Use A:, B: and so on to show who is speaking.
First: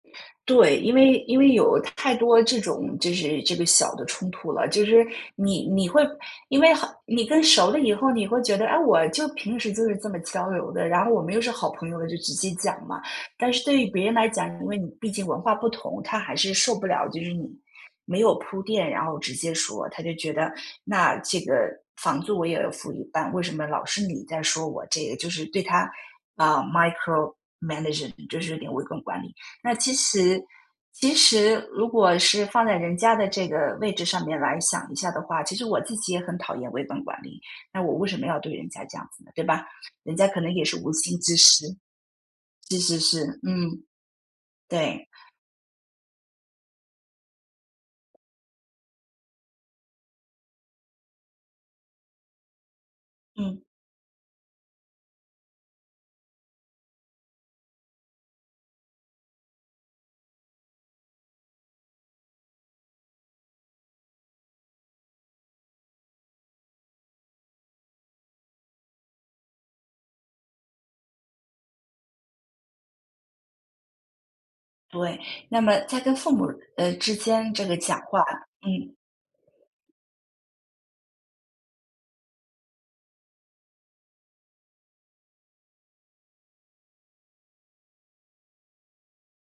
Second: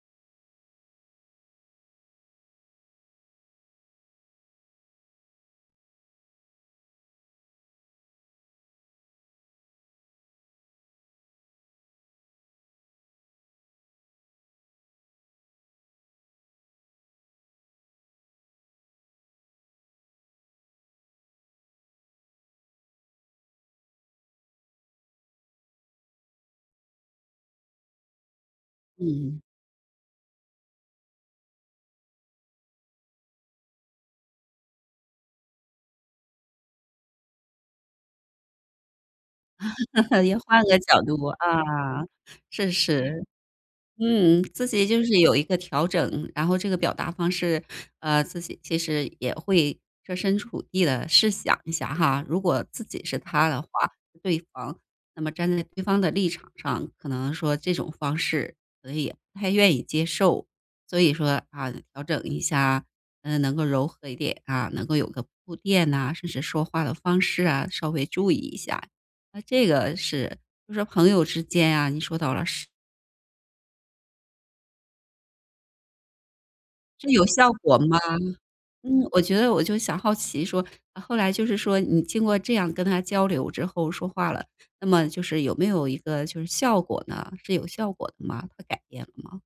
A: 对，因为因为有太多这种就是这个小的冲突了，就是你你会因为很你更熟了以后，你会觉得，啊，我就平时就是这么交流的，然后我们又是好朋友了，就直接讲嘛。但是对于别人来讲，因为你毕竟文化不同，他还是受不了，就是你没有铺垫，然后直接说。他就觉得那这个房租我也要付一半，为什么老是你在说我？这个就是对他，啊 micromanage，就是有点微观管理。
B: 嗯。
A: 那其实其实如果是放在人家的这个位置上面来想一下的话，其实我自己也很讨厌微观管理。那我为什么要对人家这样子呢，对吧？人家
B: 你
A: 可能也
B: 换
A: 是
B: 个
A: 无
B: 角
A: 心
B: 度，
A: 之失。
B: 啊。是
A: 是是是。
B: 是，
A: 嗯，
B: 嗯，自己就
A: 对。
B: 是有一个调整，然后这个表达方式，呃，自己其实也会设身处地地试想一下哈。如果自己是他
A: 嗯。
B: 的话对方，那么站在对方的立场上，可能说这种方式可能也不太愿意接受。所以说，啊，调整一下，嗯，能够柔和一点，啊，能够有个铺垫呐，甚至说话的方式啊，稍微注意一下。那这个是就说朋友之间啊，你说到了是
A: 对，那么在跟父母，呃，
B: 这
A: 之
B: 有效
A: 间这个
B: 果吗？
A: 讲话嗯。
B: 嗯，我觉得我就想好奇说，后来就是说你经过这样跟他交流之后说话了，那么就是有没有一个就是效果呢？是有效果的吗？他改变了吗？